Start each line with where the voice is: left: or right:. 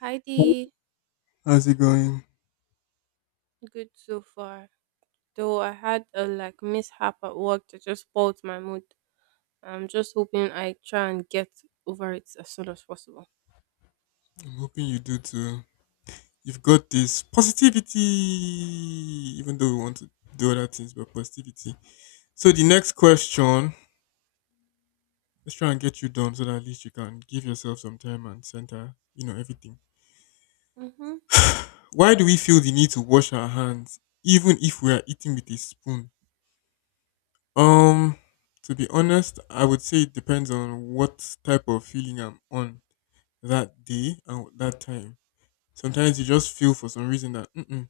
right: Heidi,
left: How's it going?
right: good so far. Though I had a mishap at work that just spoiled my mood. I'm just hoping I try and get over it as soon as possible.
left: I'm hoping you do too. You've got this positivity, even though we want to do other things, but positivity. So the next question, let's try and get you done so that at least you can give yourself some time and center, everything.
right: Hmm
left: Why do we feel the need to wash our hands even if we are eating with a spoon? Um, to be honest, I would say it depends on what type of feeling I'm on that day and that time. Sometimes you just feel for some reason that "Mm-mm,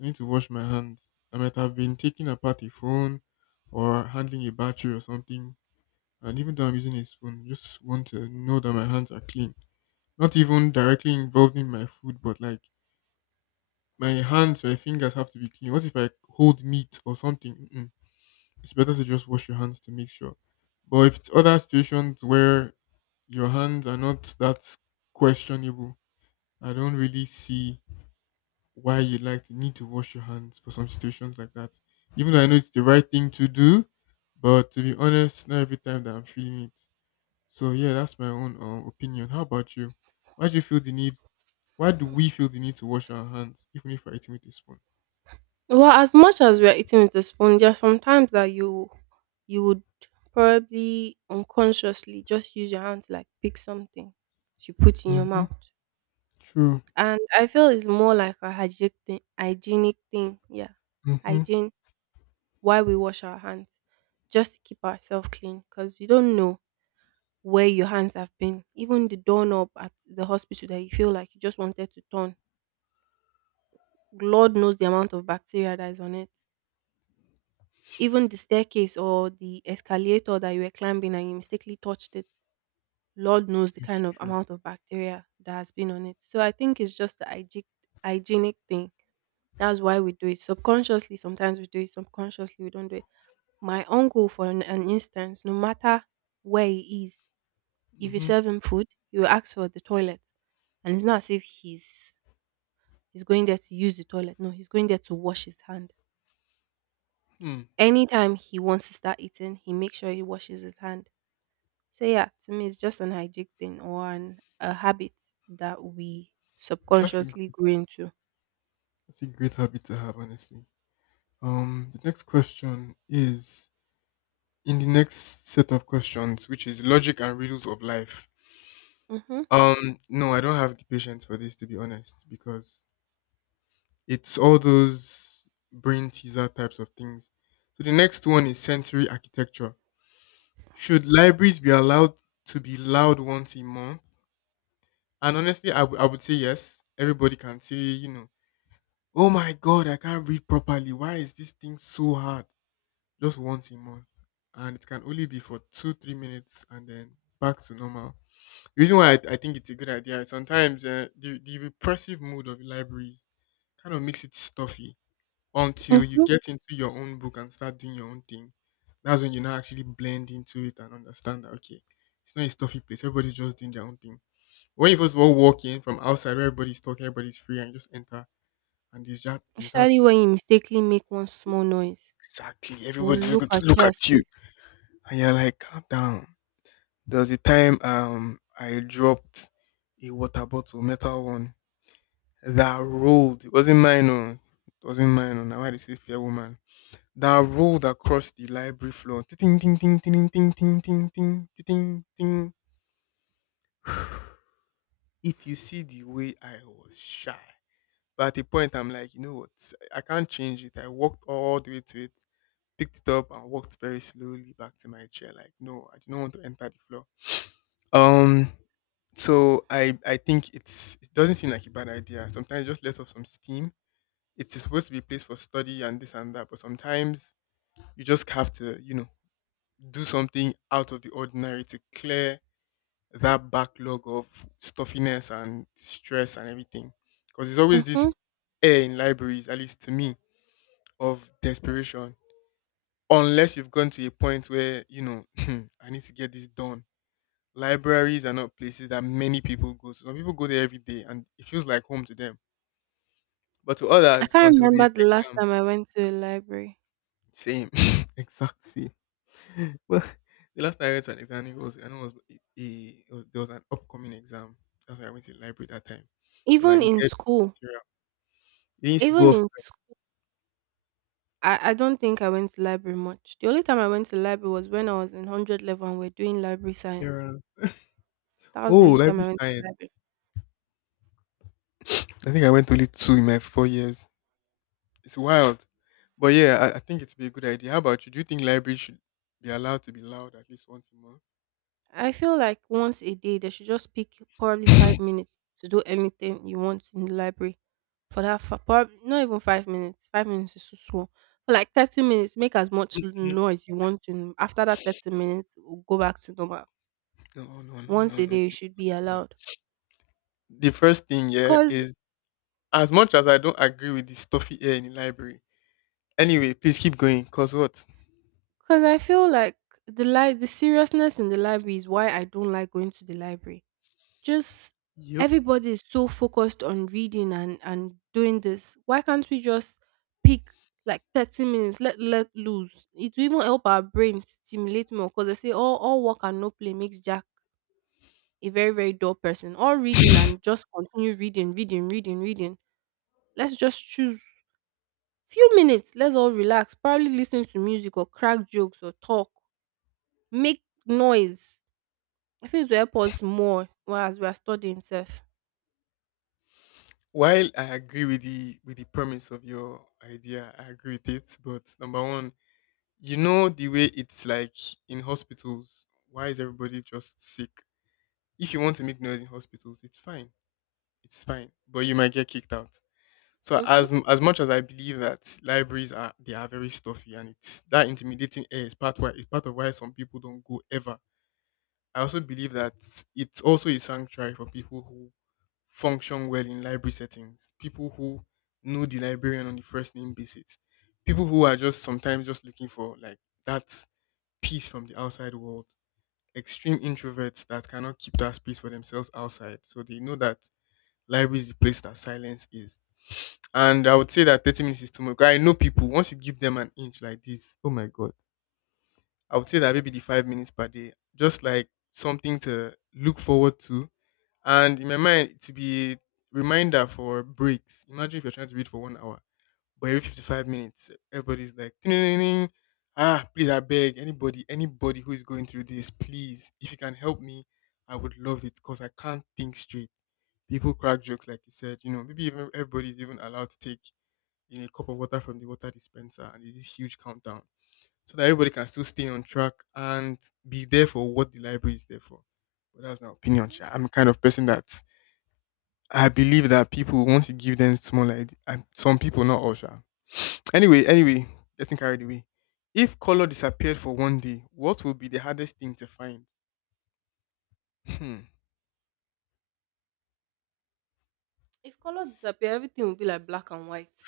left: I need to wash my hands. I might have been taking apart a phone or handling a battery or something. And even though I'm using a spoon, I just want to know that my hands are clean. Not even directly involved in my food, but like my hands, my fingers have to be clean. What if I hold meat or something? Mm-mm. It's better to just wash your hands to make sure. But if it's other situations where your hands are not that questionable, I don't really see why you like the need to wash your hands for some situations like that. Even though I know it's the right thing to do, but to be honest, not every time that I'm feeling it. So yeah, that's my own opinion. How about you? Why do you feel the need? Why do we feel the need to wash our hands, even if we're eating with a spoon?
right: Well, as much as we're eating with a spoon, there are sometimes that you would probably unconsciously just use your hand to like pick something to put in your
left: Mm-hmm.
right: mouth.
left: True.
right: And I feel it's more like a hygienic thing, yeah,
left: Mm-hmm.
right: hygiene why we wash our hands just to keep ourselves clean because you don't know where your hands have been. Even the doorknob at the hospital that you feel like you just wanted to turn, Lord knows the amount of bacteria that is on it. Even the staircase or the escalator that you were climbing and you mistakenly touched it, Lord knows the
left: It's
right: kind of
left: true.
right: amount of bacteria that has been on it. So I think it's just the hygienic thing. That's why we do it. Subconsciously, sometimes we do it. Subconsciously, we don't do it. My uncle, for an instance, no matter where he is, if you
left: Mm-hmm.
right: serve him food, he will ask for the toilet. And it's not as if he's going there to use the toilet. No, he's going there to wash his hand.
left: Hmm.
right: Anytime he wants to start eating, he makes sure he washes his hand. So yeah, to me it's just an hygienic thing or a habit that we
left: That's a gr-
right: subconsciously grow into.
left: that's a great habit to have, honestly. The next question is in the next set of questions, which is logic and riddles of life.
right: Mm-hmm.
left: No, I don't have the patience for this to be honest, because it's all those brain teaser types of things. So the next one is sensory architecture. Should libraries be allowed to be loud once a month? And honestly, I would say yes. Everybody can say, oh my God, I can't read properly. Why is this thing so hard? Just once a month. And it can only be for two, 3 minutes and then back to normal. The reason why I think it's a good idea is sometimes the repressive mood of libraries kind of makes it stuffy until you
right: Mm-hmm.
left: get into your own book and start doing your own thing. That's when you now actually blend into it and understand that, okay, it's not a stuffy place. Everybody's just doing their own thing. When you first of all walk in from outside, where everybody's talking, everybody's free, and you just enter, and there's that, there's that
right: Especially when you mistakenly make one small noise.
left: exactly.
right: They'll
left: Everybody's just
right: look
left: going to
right: at you
left: look
right: as
left: at you.
right: if.
left: And you're like, calm down. There was a time I dropped a water bottle, metal one that rolled. It wasn't mine, oh. It wasn't mine, oh. Now why they say fair woman. That rolled across the library floor. Ting ting ting ting ting ting ting ting ting ting. If you see the way I was shy, but at the point I'm like, you know what? I can't change it. I walked all the way to it, picked it up, and walked very slowly back to my chair. Like, no, I do not want to enter the floor. Um. So I think it doesn't seem like a bad idea. Sometimes just let off some steam it's supposed to be a place for study and this and that, but sometimes you just have to, do something out of the ordinary to clear that backlog of stuffiness and stress and everything. Because there's always this
right: Mhm.
left: air in libraries, at least to me, of desperation. Unless you've gone to a point where, I need to get this done. Libraries are not places that many people go to. Some people go there every day and it feels like home to them. But to
right: I
left: others,
right: can't
left: until this
right: remember the last
left: exam,
right: time I went to a library.
left: same, exact same. Well, the last time I went to an exam, it was I know it was, it was there was an upcoming exam. That's why I went to the library that time because I
right: Even in
left: needed
right: school,
left: material. They used to go
right: even
left: off
right: in I don't think I went to library much. The only time I went to library was when I was in 100 level and we're doing library science.
left: materials.
right: That was the
left: Oh,
right: only time
left: library
right: I went to
left: science.
right: library.
left: I think I went only two in my 4 years. It's wild, but yeah, I think it'd be a good idea. How about you? Do you think libraries should be allowed to be loud at least once a month?
right: I feel like once a day they should just pick probably 5 minutes to do anything you want in the library. For that, for probably not even 5 minutes. 5 minutes is too small. For like 30 minutes, make as much
left: Mhm.
right: noise you want to. After that 30 minutes, go back to normal.
left: No, no, no,
right: Once
left: no,
right: a
left: no,
right: day, you should be
left: no.
right: allowed.
left: The first thing, yeah,
right: Cause,
left: is as much as I don't agree with the stuffy air in the library. Anyway, please keep going. Cause what?
right: cause I feel like the seriousness in the library is why I don't like going to the library. Just
left: Yup.
right: everybody is so focused on reading and doing this. Why can't we just pick like 30 minutes? Let loose. It will even help our brain stimulate more. Cause they say all work and no play makes Jack a very dull person. All reading and just continue reading, reading, reading, reading. Let's just choose few minutes. Let's all relax. Probably listen to music or crack jokes or talk make noise. I feel it will help us more while as we are studying sef.
left: While I agree with the premise of your idea, I agree with it. But number one, you know the way it's like in hospitals. Why is everybody just sick? If you want to make noise in hospitals, it's fine. It's fine, but you might get kicked out. So
right: Mhm,
left: as much as I believe that libraries are very stuffy and it's that intimidating air is part of why some people don't go ever. I also believe that it's also a sanctuary for people who function well in library settings, people who know the librarian on the first name basis, people who are just sometimes just looking for like that peace from the outside world, extreme introverts that cannot keep that space for themselves outside. So they know that library is the place that silence is. And I would say that 30 minutes is too much. 'Cause I know people, once you give them an inch like this, oh my God. I would say that maybe the 5 minutes per day, just like something to look forward to and in my mind, it will be a reminder for breaks. Imagine if you're trying to read for 1 hour, but every 55 minutes, everybody's like, "Ding-ding-ding-ding. Ah, please, I beg anybody, anybody who is going through this, please, if you can help me, I would love it because I can't think straight. People crack jokes, like you said, you know, maybe even everybody's even allowed to take in a cup of water from the water dispenser and there's this huge countdown so that everybody can still stay on track and be there for what the library is there for. But that's my opinion.
right: mhm.
left: Sha. I'm the kind of person that I believe that people want to give them small idea, and some people not all sure. Anyway, anyway, getting carried away. If color disappeared for one day, what would be the hardest thing to find? Hmm.
right: If color disappear, everything will be like black and white.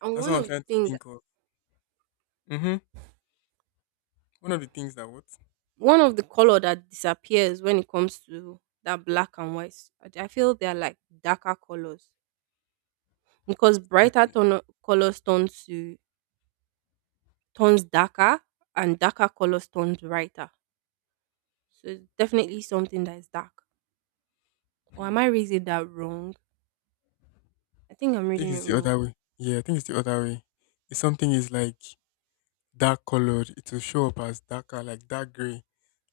right: And
left: That's what I'm trying to think of. Mm-hmm. One of the things that what
right: one of the color that disappears when it comes to that black and white, I feel they are like darker colors because brighter
left: definitely.
right: turn colors turn to turns darker and darker colors turns brighter. So it's definitely something that is dark. Or
left: Hmm.
right: am I reading that wrong? I think I'm
left: I think
right: reading it
left: it's the
right: wrong.
left: other way. Yeah, I think it's the other way. If something is like dark colored, it will show up as darker, like dark gray.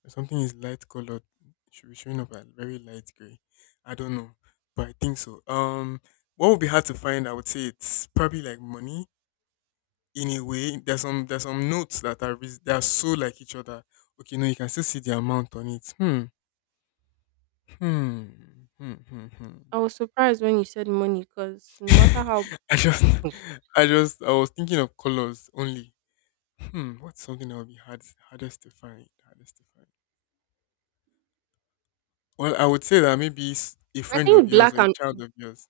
left: If something is light colored, it should be showing up as very light gray. I don't know, but I think so. What would be hard to find? I would say it's probably like money in a way. There's some notes that they are so like each other. Okay, no, you can still see the amount on it. Hmm, hmm, hmm, hmm, hmm.
right: I was surprised when you said money because no matter how
left: I just, I was thinking of colors only. Hmm, what's something that would be hardest to find? Hardest to find. Well, I would say that maybe a
right: I
left: friend of
right: think
left: yours
right: black
left: or a
right: and
left: child of yours.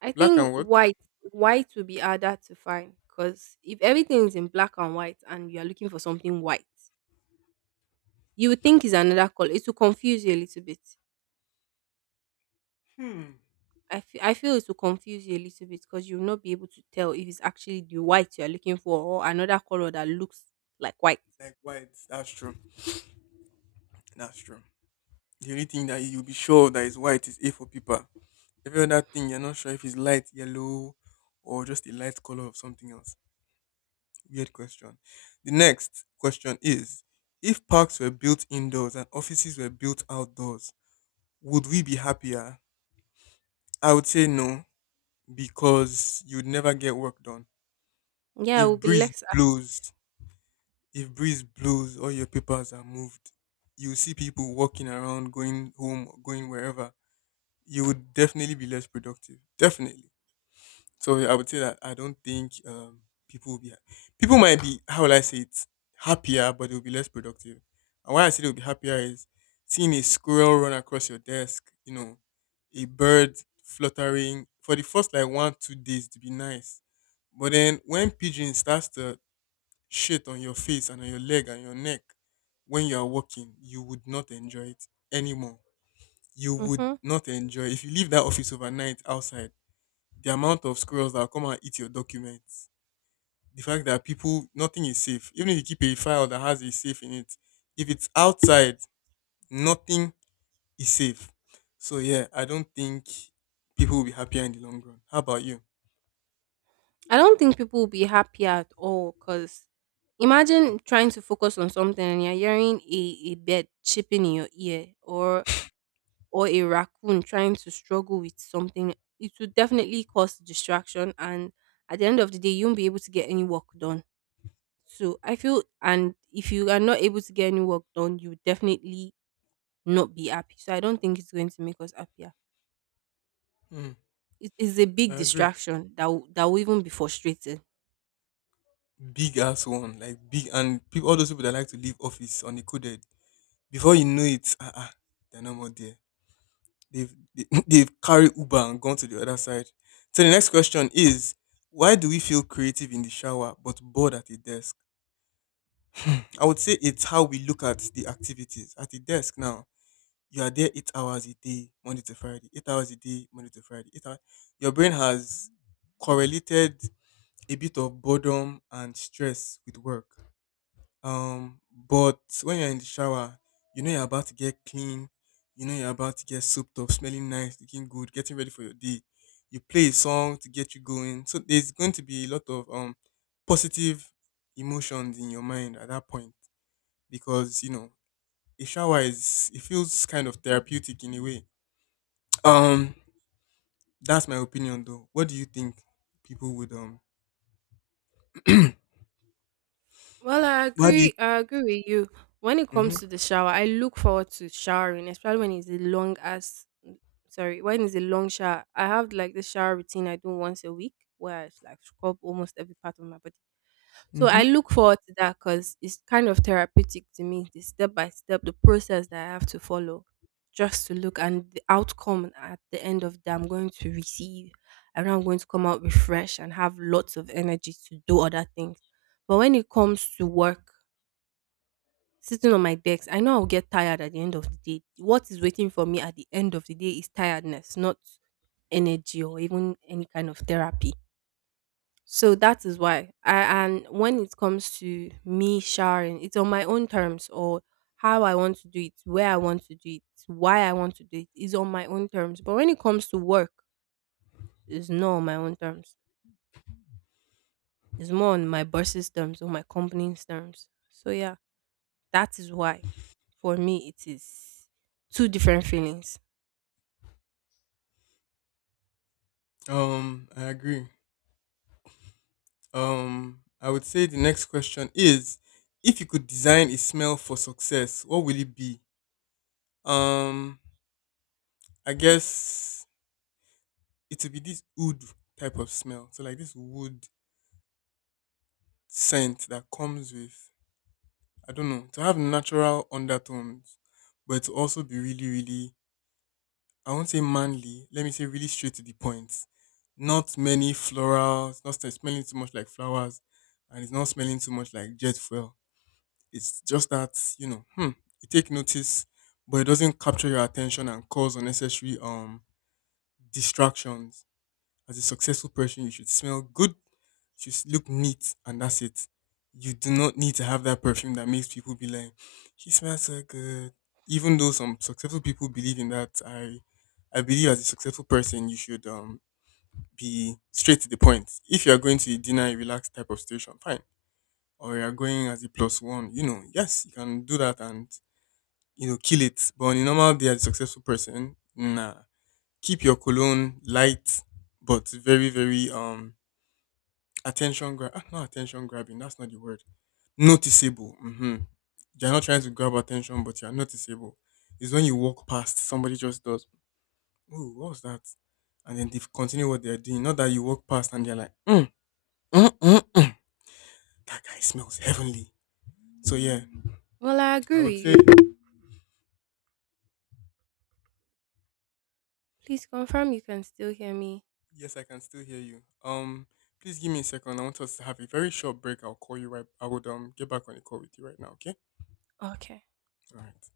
right: I
left: Black and
right: think
left: what?
right: white white will be harder to find because if everything is in black and white and you are looking for something white, you would think it's another color. It will confuse you a little bit.
left: Hmm.
right: I feel it will confuse you a little bit because you will not be able to tell if it's actually the white you are looking for or another color that looks like white.
left: Like white. That's true. That's true. The only thing that you'll be sure that is white is A for paper. Every other thing you're not sure if it's light yellow or just a light color of something else. Weird question. The next question is if parks were built indoors and offices were built outdoors, would we be happier? I would say no, because you'd never get work done.
right: Yeah, it
left: If
right: will be
left: breeze
right: less active.
left: blows If breeze blows, all your papers are moved. You see people walking around, going home, or going wherever. You would definitely be less productive. Definitely. So yeah, I would say that I don't think people will be. People might be how will I say it happier, but they'll be less productive. And why I say they'll be happier is seeing a squirrel run across your desk. You know, a bird fluttering for the first like 1 to 2 days to be nice. But then when pigeon starts to shit on your face and on your leg and your neck when you are walking, you would not enjoy it anymore. You would
right: Mm-hmm.
left: not enjoy if you leave that office overnight outside. The amount of squirrels that will come and eat your documents, the fact that people nothing is safe. Even if you keep a file that has a safe in it, if it's outside, nothing is safe. So yeah, I don't think people will be happier in the long run. How about you?
right: I don't think people will be happy at all because imagine trying to focus on something and you're hearing a bird chirping in your ear or a raccoon trying to struggle with something. It would definitely cause distraction and at the end of the day you won't be able to get any work done. So I feel and if you are not able to get any work done, you will definitely not be happy. So I don't think it's going to make us happier.
left: Hmm,
right: It is a
left: I
right: big
left: agree.
right: distraction that will even be frustrating.
left: Big ass one, like big, and people, all those people that like to leave office on the uncoded, before you know it, they're no more there. They've carried Uber and gone to the other side. So the next question is, why do we feel creative in the shower but bored at the desk? I would say it's how we look at the activities at the desk. Now you are there 8 hours a day, Monday to Friday. 8 hours a day, Monday to Friday. 8 hours. Your brain has correlated a bit of boredom and stress with work. But when you're in the shower, you know you're about to get clean, you know you're about to get souped up, smelling nice, looking good, getting ready for your day. You play a song to get you going. So there's going to be a lot of positive emotions in your mind at that point, because you know a shower is, it feels kind of therapeutic in a way. Um, that's my opinion though. What do you think people would?
right: Well, I
left: What do you?
right: agree. I agree with you. When it
left: Mm-hmm,
right: comes to the shower, I look forward to showering, especially when it's a long as sorry, when it's a long shower. I have like the shower routine I do once a week where I like scrub almost every part of my body. So
left: mm-hmm.
right: I look forward to that because it's kind of therapeutic to me, the step by step, the process that I have to follow just to look and the outcome at the end of that I'm going to receive. I know I'm going to come out refreshed and have lots of energy to do other things. But when it comes to work, sitting on my desk, I know I'll get tired at the end of the day. What is waiting for me at the end of the day is tiredness, not energy or even any kind of therapy. So that is why. And when it comes to me showering, it's on my own terms or how I want to do it, where I want to do it, why I want to do it is on my own terms. But when it comes to work, it's not on my own terms. It's more on my boss's terms or my company's terms. So yeah, that is why for me it is two different feelings.
left: I agree. I would say the next question is, if you could design a smell for success, what will it be? Um, I guess it would be this wood type of smell. So like this wood scent that comes with, I don't know, to have natural undertones, but to also be really, really, I won't say manly, let me say really straight to the point. Not many florals, not smelling too much like flowers, and it's not smelling too much like jet fuel. It's just that, you know, you take notice, but it doesn't capture your attention and cause unnecessary distractions. As a successful person, you should smell good, you should look neat, and that's it. You do not need to have that perfume that makes people be like, "He smells so good." Even though some successful people believe in that, I believe as a successful person, you should be straight to the point. If you are going to a dinner, a relaxed type of situation, fine, or you are going as a plus one, you know, yes, you can do that and, you know, kill it. But on a normal day as a successful person, nah. Keep your cologne light but very, very, attention grab, not attention grabbing, that's not the word. Noticeable. Mm-hmm. You're not trying to grab attention, but you're noticeable. It's when you walk past, somebody just does, ooh, what was that? And then they continue what they're doing. Not that you walk past and they're like, mm, mm, mm. that guy smells heavenly. So yeah,
right: Well, I
left: I
right: agree
left: would
right: with
left: say.
right: you. Please confirm you can still hear me.
left: Yes, I can still hear you. Please give me a second. I want us to have a very short break. I'll call you right. I would get back on the call with you right now. Okay.
right: Okay.
left: All right.